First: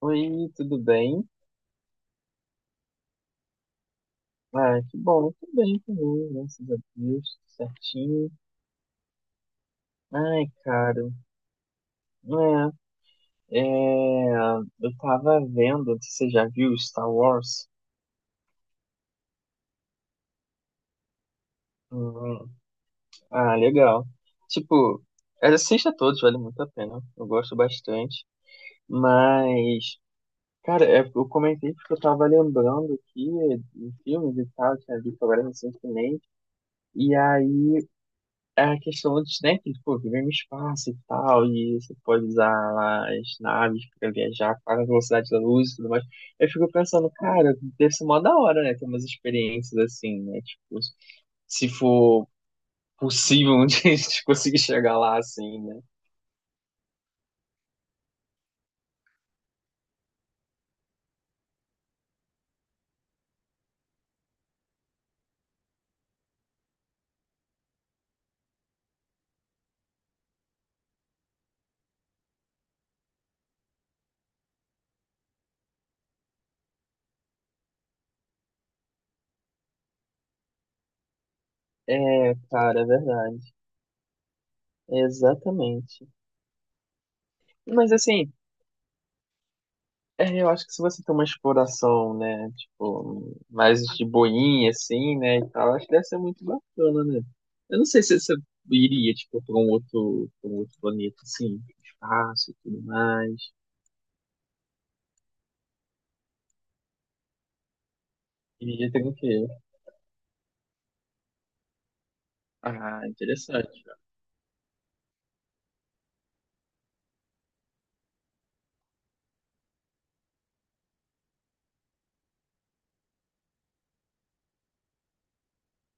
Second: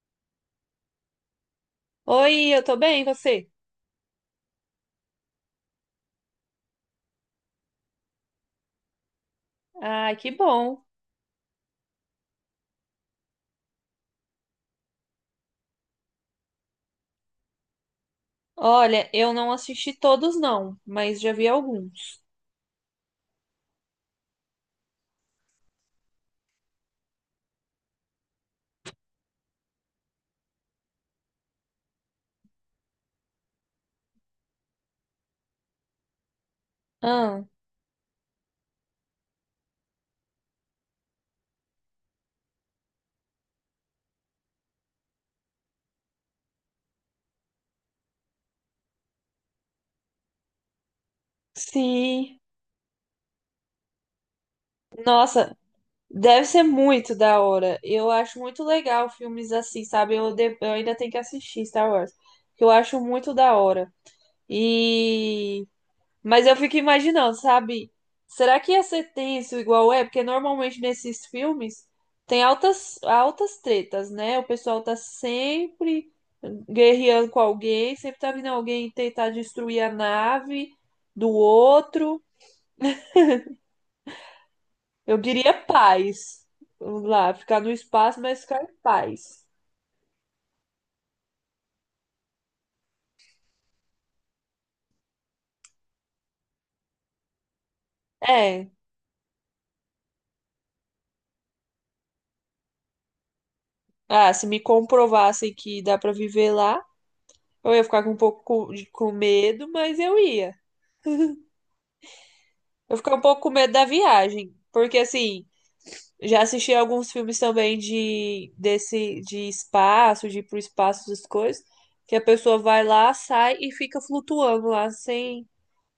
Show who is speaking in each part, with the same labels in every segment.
Speaker 1: Oi, tudo bem?
Speaker 2: Oi, eu tô bem, e você?
Speaker 1: Ah, que bom, tudo bem também, graças a Deus, tudo certinho.
Speaker 2: Ai, que
Speaker 1: Ai,
Speaker 2: bom.
Speaker 1: cara, é, é, eu tava vendo, se você já viu Star Wars?
Speaker 2: Olha, eu não assisti todos não, mas já vi alguns.
Speaker 1: Hum, ah, legal. Tipo, assista a todos, vale muito a pena, eu gosto bastante. Mas, cara, eu comentei porque eu tava lembrando aqui de filmes e tal, tinha visto agora recentemente. E
Speaker 2: Ah,
Speaker 1: aí a questão antes, né? Que, pô, viver no espaço e tal, e você pode usar as naves para viajar para a velocidade da luz e tudo mais. Eu fico pensando, cara, deve ser mó da hora, né? Ter umas experiências assim, né? Tipo, se for
Speaker 2: sim.
Speaker 1: possível de a gente conseguir chegar lá
Speaker 2: Nossa,
Speaker 1: assim, né?
Speaker 2: deve ser muito da hora. Eu acho muito legal filmes assim, sabe? Eu ainda tenho que assistir Star Wars, que eu acho muito da hora. E mas eu fico imaginando, sabe? Será que ia ser tenso igual é? Porque normalmente nesses filmes tem altas, altas tretas, né? O pessoal tá sempre guerreando com alguém, sempre tá vindo alguém tentar destruir a nave do outro.
Speaker 1: É, cara, é verdade.
Speaker 2: Eu diria
Speaker 1: Exatamente.
Speaker 2: paz. Vamos lá, ficar no
Speaker 1: Mas
Speaker 2: espaço,
Speaker 1: assim,
Speaker 2: mas ficar em paz.
Speaker 1: é, eu acho que se você tem uma exploração, né, tipo, mais de boinha, assim, né, e tal, acho que deve ser muito bacana, né? Eu não sei se você
Speaker 2: É.
Speaker 1: iria, tipo, pra um outro planeta, assim, espaço e tudo mais.
Speaker 2: Ah, se me comprovassem que dá pra viver lá, eu ia ficar com
Speaker 1: Iria ter
Speaker 2: com
Speaker 1: o quê?
Speaker 2: medo, mas eu ia. Eu
Speaker 1: Ah,
Speaker 2: fiquei um pouco com medo
Speaker 1: interessante.
Speaker 2: da viagem, porque assim, já assisti alguns filmes também de desse de espaço, de ir pro espaço das coisas, que a pessoa vai lá, sai e fica flutuando lá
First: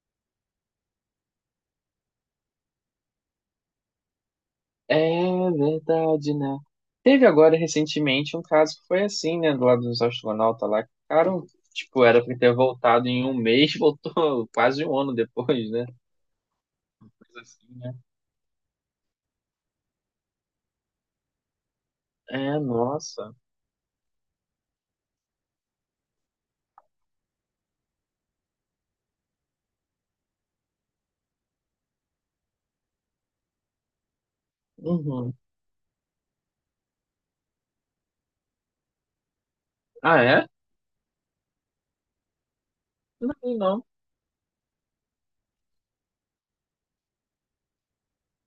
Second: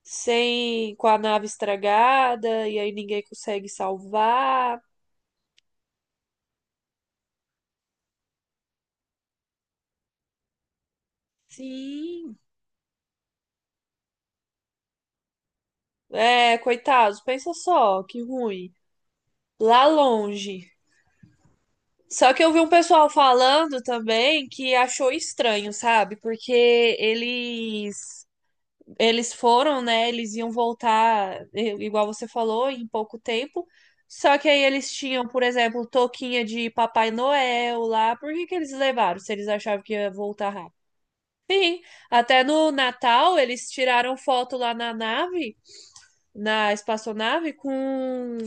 Speaker 2: sem com a nave estragada e aí ninguém consegue salvar.
Speaker 1: É verdade, né? Teve agora, recentemente, um caso que foi assim, né, do lado dos astronautas lá, que ficaram, tipo, era pra
Speaker 2: Sim.
Speaker 1: ter voltado em um mês, voltou quase um ano depois, né?
Speaker 2: É, coitados,
Speaker 1: Coisa
Speaker 2: pensa
Speaker 1: assim, né?
Speaker 2: só, que ruim. Lá longe. Só que eu
Speaker 1: É,
Speaker 2: vi um pessoal
Speaker 1: nossa.
Speaker 2: falando também que achou estranho, sabe? Porque eles eles foram, né? Eles iam voltar, igual você falou, em pouco tempo. Só que aí eles tinham,
Speaker 1: Uhum.
Speaker 2: por exemplo, touquinha de Papai Noel lá. Por que que eles levaram, se eles achavam que ia
Speaker 1: Ah, é?
Speaker 2: voltar rápido? Sim, até no
Speaker 1: Não,
Speaker 2: Natal eles
Speaker 1: não.
Speaker 2: tiraram foto lá na nave, na espaçonave, com.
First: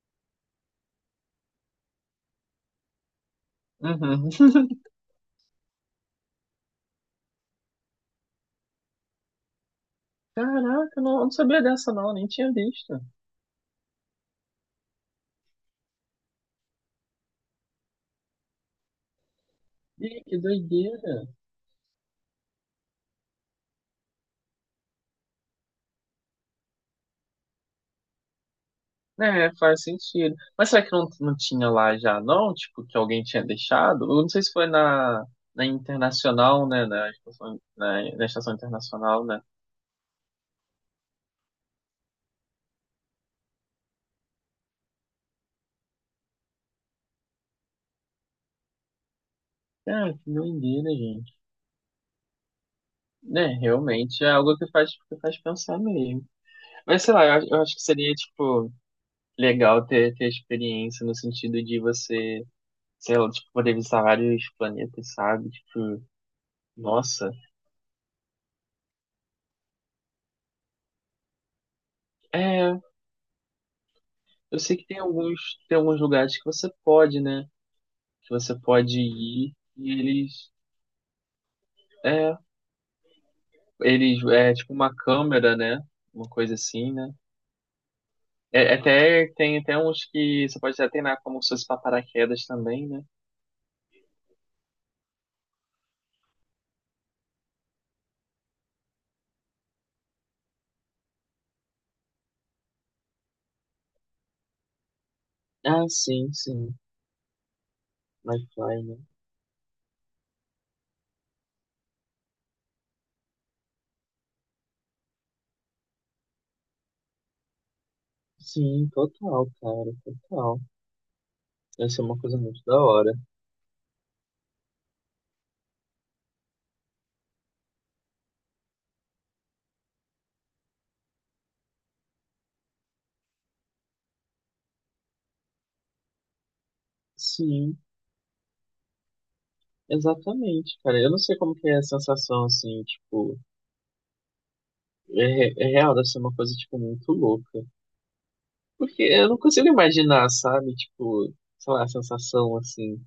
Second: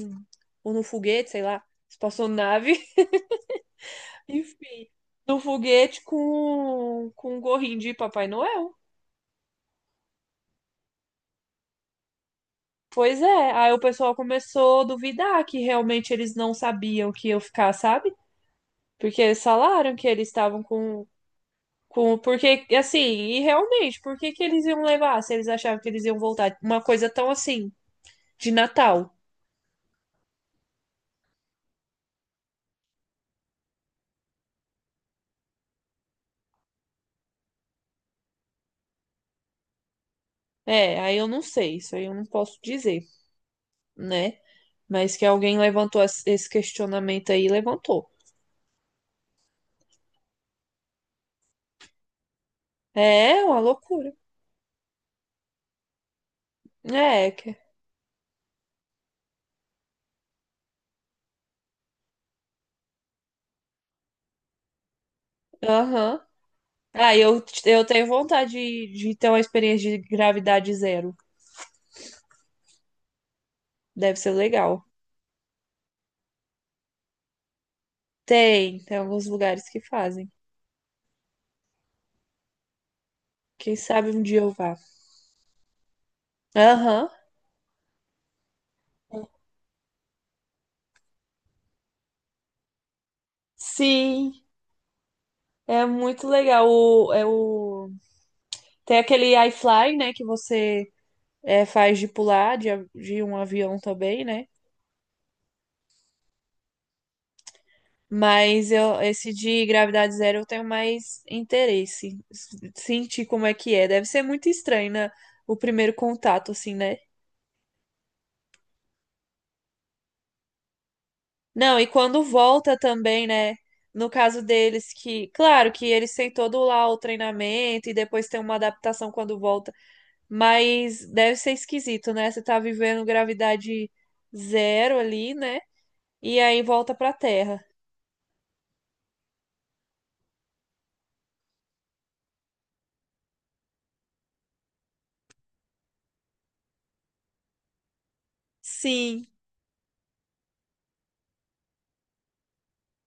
Speaker 2: Ou no foguete, sei lá. Espaçonave,
Speaker 1: Uhum.
Speaker 2: enfim, no foguete com um gorrinho de Papai Noel.
Speaker 1: Caraca, não, eu não sabia dessa não, nem tinha visto.
Speaker 2: Pois é, aí o pessoal começou a duvidar que realmente eles não sabiam que eu ficar, sabe? Porque eles falaram que
Speaker 1: Ih,
Speaker 2: eles
Speaker 1: que
Speaker 2: estavam com,
Speaker 1: doideira.
Speaker 2: com. Porque, assim, e realmente, por que que eles iam levar se eles achavam que eles iam voltar? Uma coisa tão assim, de Natal.
Speaker 1: É, faz sentido. Mas será que não tinha lá já não? Tipo, que alguém tinha deixado? Eu não sei se foi na, na Internacional, né? Na estação, na Estação Internacional, né?
Speaker 2: É, aí eu não sei, isso aí eu não posso dizer, né? Mas que alguém levantou esse questionamento aí, levantou.
Speaker 1: Cara, que doideira, gente.
Speaker 2: É
Speaker 1: Né,
Speaker 2: uma loucura.
Speaker 1: realmente é algo que que faz pensar mesmo. Mas sei lá,
Speaker 2: É, que-
Speaker 1: acho que seria, tipo, legal ter experiência no sentido de você sei lá, tipo, poder visitar vários planetas, sabe? Tipo,
Speaker 2: aham. Ah,
Speaker 1: nossa.
Speaker 2: eu tenho vontade de ter uma experiência de gravidade zero.
Speaker 1: É,
Speaker 2: Deve ser
Speaker 1: eu sei
Speaker 2: legal.
Speaker 1: que tem alguns lugares que você pode, né? Que você
Speaker 2: Tem, tem
Speaker 1: pode
Speaker 2: alguns
Speaker 1: ir
Speaker 2: lugares que fazem.
Speaker 1: é,
Speaker 2: Quem sabe um
Speaker 1: eles,
Speaker 2: dia eu
Speaker 1: é tipo
Speaker 2: vá.
Speaker 1: uma câmera, né? Uma coisa assim,
Speaker 2: Aham.
Speaker 1: né? É até tem até uns que você pode até treinar como se fosse pra paraquedas também, né?
Speaker 2: Sim, é muito legal. O, é o... Tem aquele iFly, né? Que você é, faz de pular de, de um avião também, né?
Speaker 1: Ah, sim, sim.
Speaker 2: Mas
Speaker 1: Wi-Fi, né?
Speaker 2: eu, esse de gravidade zero eu tenho mais interesse. Sentir como é que é. Deve ser muito estranho, né? O primeiro contato, assim, né?
Speaker 1: Sim, total, cara, total.
Speaker 2: Não, e
Speaker 1: Deve ser uma
Speaker 2: quando
Speaker 1: coisa muito
Speaker 2: volta
Speaker 1: da hora.
Speaker 2: também, né? No caso deles, que, claro que eles têm todo lá o treinamento e depois tem uma adaptação quando volta, mas deve ser esquisito, né? Você tá vivendo gravidade zero ali, né? E aí volta pra Terra.
Speaker 1: Sim. Exatamente, cara. Eu não sei como que é a sensação, assim, tipo, é real, deve ser uma coisa, tipo, muito louca. Porque
Speaker 2: Sim.
Speaker 1: eu não consigo imaginar, sabe? Tipo, sei lá, a sensação, assim.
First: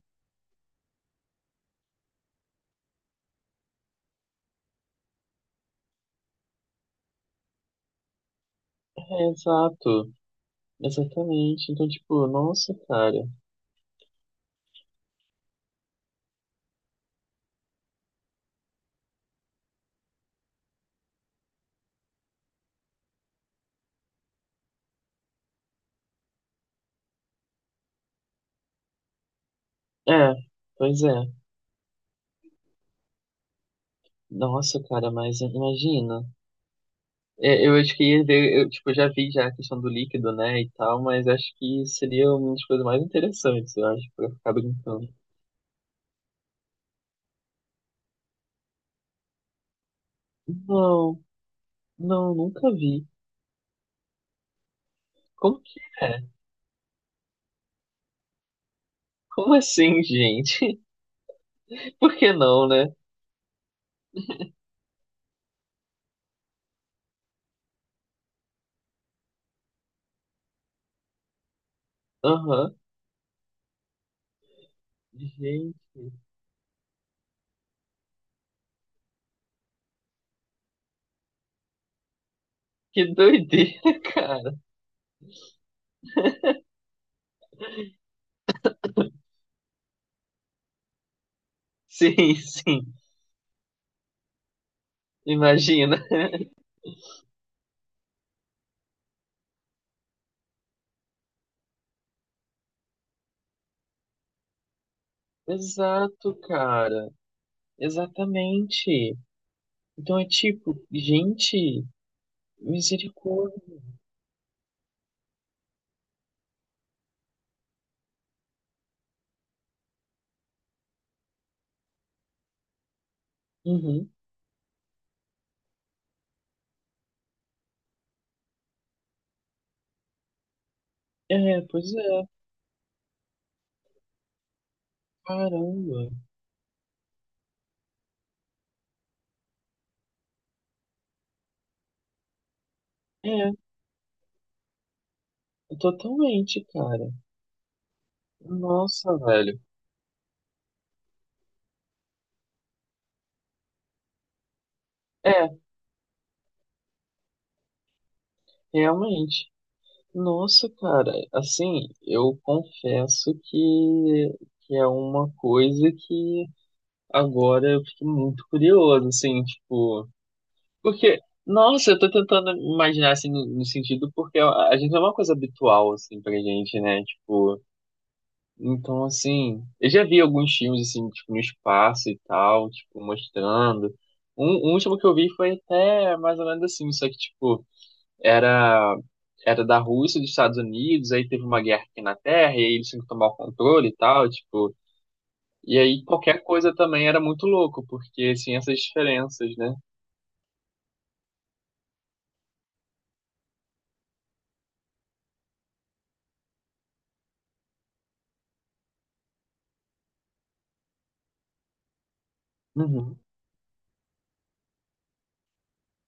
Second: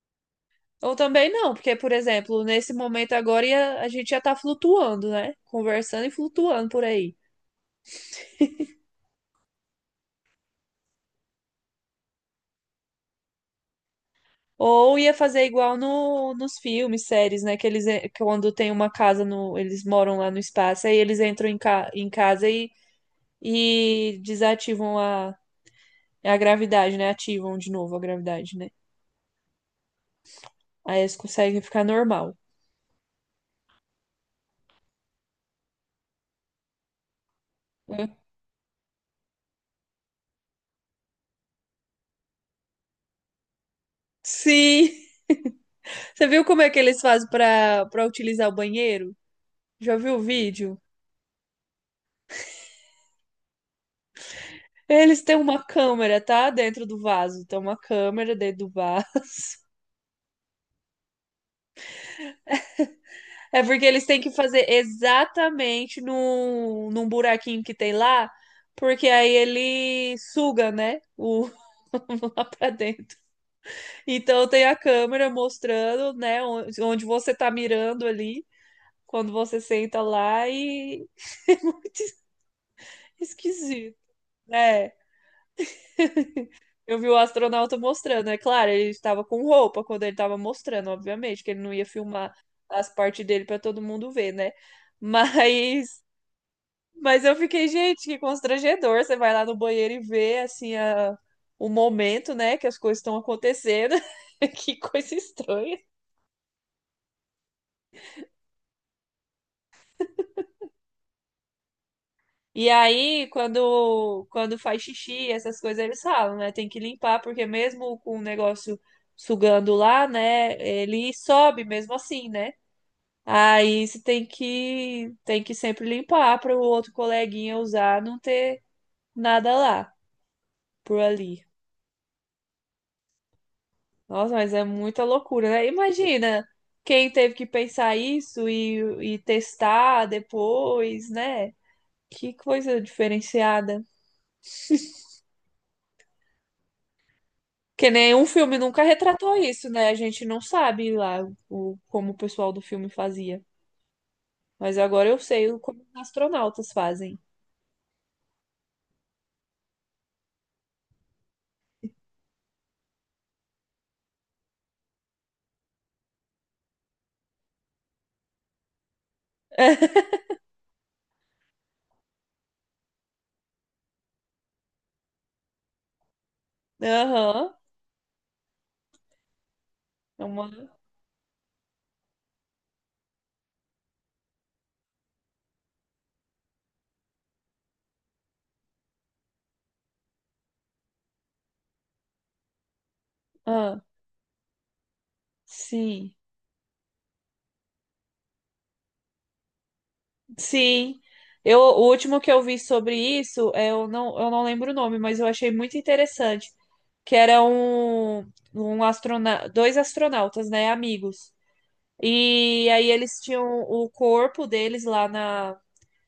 Speaker 2: Ou também não, porque, por exemplo, nesse momento agora a gente já tá flutuando, né? Conversando e flutuando por aí.
Speaker 1: É, exato, exatamente. Então, tipo, nossa, cara.
Speaker 2: Ou ia fazer igual no, nos filmes, séries, né? Que eles, quando tem uma casa no, eles moram lá no espaço, aí eles entram em, ca, em casa e desativam a gravidade, né? Ativam de novo a gravidade, né?
Speaker 1: É,
Speaker 2: Aí
Speaker 1: pois
Speaker 2: eles
Speaker 1: é.
Speaker 2: conseguem ficar normal.
Speaker 1: Nossa, cara, mas imagina. É, eu acho que
Speaker 2: Hum.
Speaker 1: ia ver, eu, tipo, já vi já a questão do líquido, né, e tal, mas acho que seria uma das coisas mais interessantes, eu acho, pra ficar
Speaker 2: Sim!
Speaker 1: brincando.
Speaker 2: Você viu como é que eles fazem para utilizar o banheiro? Já viu o vídeo?
Speaker 1: Não, não, nunca vi.
Speaker 2: Eles têm
Speaker 1: Como
Speaker 2: uma
Speaker 1: que é?
Speaker 2: câmera, tá? Dentro do vaso. Tem uma câmera dentro do vaso.
Speaker 1: Como assim, gente? Por que não, né?
Speaker 2: É porque eles têm que fazer exatamente num buraquinho que tem lá, porque aí ele suga, né? O, lá pra
Speaker 1: Aham.
Speaker 2: dentro. Então tem a câmera
Speaker 1: Gente,
Speaker 2: mostrando, né, onde você tá mirando ali, quando você senta lá, e é muito
Speaker 1: que doideira,
Speaker 2: esquisito.
Speaker 1: cara.
Speaker 2: É, eu vi o astronauta mostrando, é claro, ele estava com roupa quando ele estava mostrando, obviamente, que ele não ia filmar
Speaker 1: Sim,
Speaker 2: as
Speaker 1: sim.
Speaker 2: partes dele para todo mundo ver, né?
Speaker 1: Imagina.
Speaker 2: Mas Mas eu fiquei, gente, que constrangedor. Você vai lá no banheiro e vê, assim, o momento, né, que as coisas estão acontecendo. Que coisa estranha.
Speaker 1: Exato, cara. Exatamente. Então é tipo, gente,
Speaker 2: E aí,
Speaker 1: misericórdia.
Speaker 2: quando faz xixi, essas coisas eles falam, né? Tem que limpar, porque mesmo com o negócio sugando lá, né, ele sobe mesmo assim, né? Aí você
Speaker 1: Uhum.
Speaker 2: tem que sempre limpar para o outro coleguinha usar, não ter nada lá por ali.
Speaker 1: É, pois é.
Speaker 2: Nossa, mas é muita loucura, né?
Speaker 1: Caramba.
Speaker 2: Imagina quem teve que pensar isso e testar depois, né? Que coisa
Speaker 1: É,
Speaker 2: diferenciada.
Speaker 1: totalmente, cara.
Speaker 2: Que nenhum filme nunca
Speaker 1: Nossa,
Speaker 2: retratou
Speaker 1: velho.
Speaker 2: isso, né? A gente não sabe lá como o pessoal do filme fazia. Mas agora eu sei
Speaker 1: É,
Speaker 2: como os astronautas fazem.
Speaker 1: realmente. Nossa, cara, assim, eu confesso que é uma coisa que agora eu fiquei muito curioso, assim, tipo, porque, nossa, eu tô tentando imaginar, assim, no sentido, porque a gente é uma coisa habitual, assim, pra gente, né,
Speaker 2: Aham.
Speaker 1: tipo, então, assim, eu já vi
Speaker 2: É uma...
Speaker 1: alguns filmes, assim, tipo, no espaço e tal, tipo, mostrando, um último que eu vi foi até mais ou menos assim, só que, tipo, era era da Rússia dos Estados Unidos, aí teve uma guerra aqui na Terra, e aí eles tinham que tomar o
Speaker 2: Ah,
Speaker 1: controle e tal, tipo. E aí
Speaker 2: sim.
Speaker 1: qualquer coisa também era muito louco, porque assim, essas diferenças, né?
Speaker 2: Sim. Eu, o último que eu vi sobre isso, eu não lembro o nome, mas eu achei muito interessante, que era um, um astrona... dois astronautas, né, amigos. E aí
Speaker 1: Uhum,
Speaker 2: eles tinham o corpo deles lá na,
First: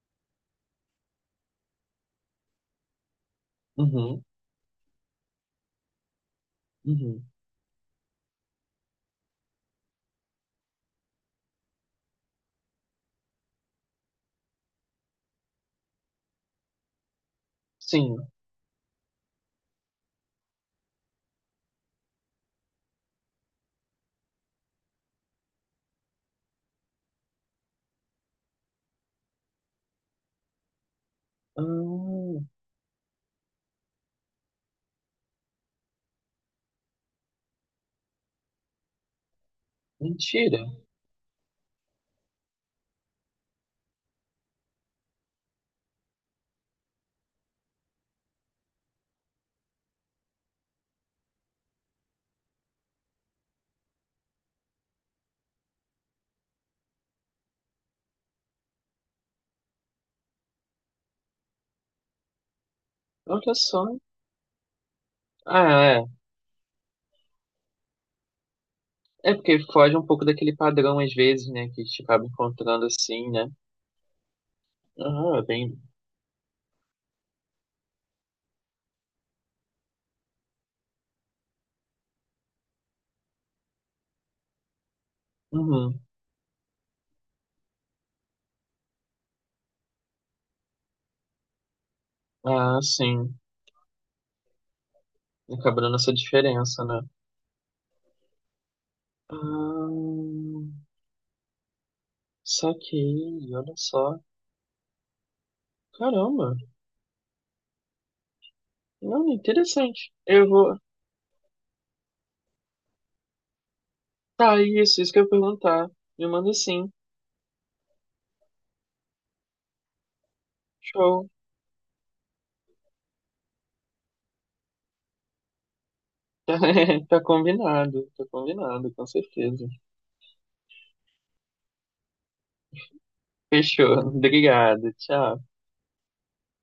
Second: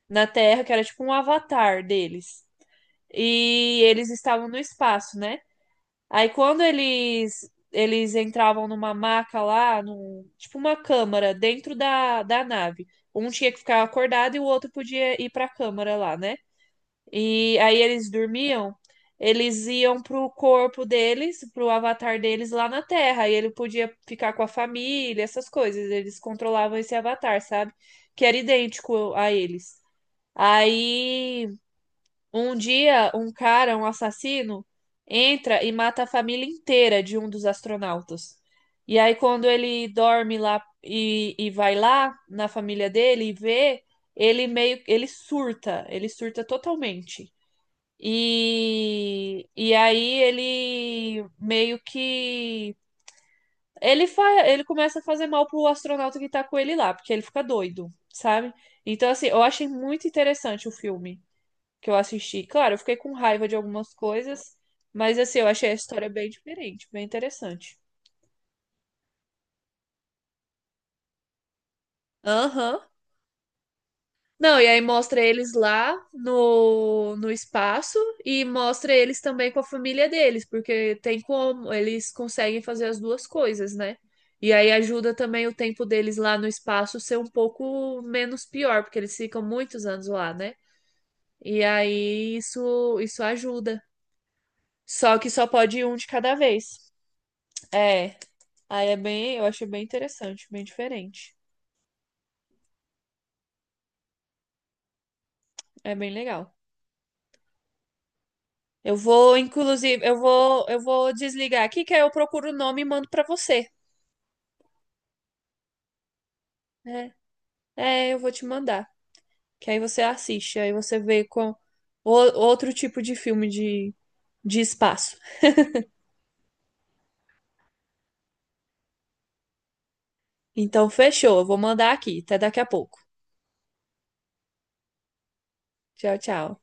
Speaker 2: na Terra, que era tipo um avatar deles. E eles
Speaker 1: uhum,
Speaker 2: estavam no espaço, né? Aí quando
Speaker 1: uhum.
Speaker 2: eles entravam numa maca lá, num, tipo uma câmara dentro da, da nave. Um tinha que ficar acordado e o outro podia ir pra câmara lá, né? E aí eles
Speaker 1: Sim.
Speaker 2: dormiam, eles iam pro corpo deles, pro avatar deles lá na Terra. E ele podia ficar com a família, essas coisas. Eles controlavam esse avatar, sabe? Que era idêntico a eles. Aí
Speaker 1: Hum,
Speaker 2: um dia, um cara, um assassino, entra e mata a família inteira de um dos astronautas. E aí, quando ele dorme
Speaker 1: mentira.
Speaker 2: lá e vai lá na família dele e vê, ele meio, ele surta totalmente. E aí ele meio que ele fa... ele começa a fazer mal pro astronauta que tá com ele lá, porque ele fica doido, sabe? Então, assim, eu achei muito interessante o filme que eu assisti. Claro, eu fiquei com raiva de
Speaker 1: Olha só.
Speaker 2: algumas coisas, mas assim, eu achei a
Speaker 1: Ah, é.
Speaker 2: história bem diferente, bem interessante.
Speaker 1: É porque foge um pouco daquele padrão, às vezes, né? Que a gente acaba
Speaker 2: Aham.
Speaker 1: encontrando assim, né?
Speaker 2: Não, e aí mostra
Speaker 1: Ah, é
Speaker 2: eles
Speaker 1: bem.
Speaker 2: lá no espaço e mostra eles também com a família deles, porque tem como, eles conseguem fazer as duas coisas, né? E aí ajuda também o tempo
Speaker 1: Uhum.
Speaker 2: deles lá no espaço ser um pouco menos pior, porque eles ficam muitos anos lá, né? E aí
Speaker 1: Ah,
Speaker 2: isso
Speaker 1: sim.
Speaker 2: ajuda. Só que só pode
Speaker 1: Acaba
Speaker 2: ir um
Speaker 1: dando
Speaker 2: de
Speaker 1: essa
Speaker 2: cada
Speaker 1: diferença,
Speaker 2: vez.
Speaker 1: né?
Speaker 2: É. Aí é bem,
Speaker 1: Ah,
Speaker 2: eu acho bem interessante, bem diferente.
Speaker 1: saquei, olha só.
Speaker 2: É bem legal.
Speaker 1: Caramba,
Speaker 2: Eu
Speaker 1: não,
Speaker 2: vou, inclusive,
Speaker 1: interessante. Eu vou.
Speaker 2: eu vou desligar aqui, que aí eu procuro o nome e mando pra você.
Speaker 1: Tá, isso que eu ia perguntar. Me manda sim.
Speaker 2: Né? É, eu vou te mandar. Que aí você assiste, aí você vê
Speaker 1: Show.
Speaker 2: com o- outro tipo de filme de espaço.
Speaker 1: Tá, tá combinado, com certeza.
Speaker 2: Então, fechou. Eu vou mandar aqui. Até daqui a pouco.
Speaker 1: Fechou. Obrigado, tchau.
Speaker 2: Tchau, tchau.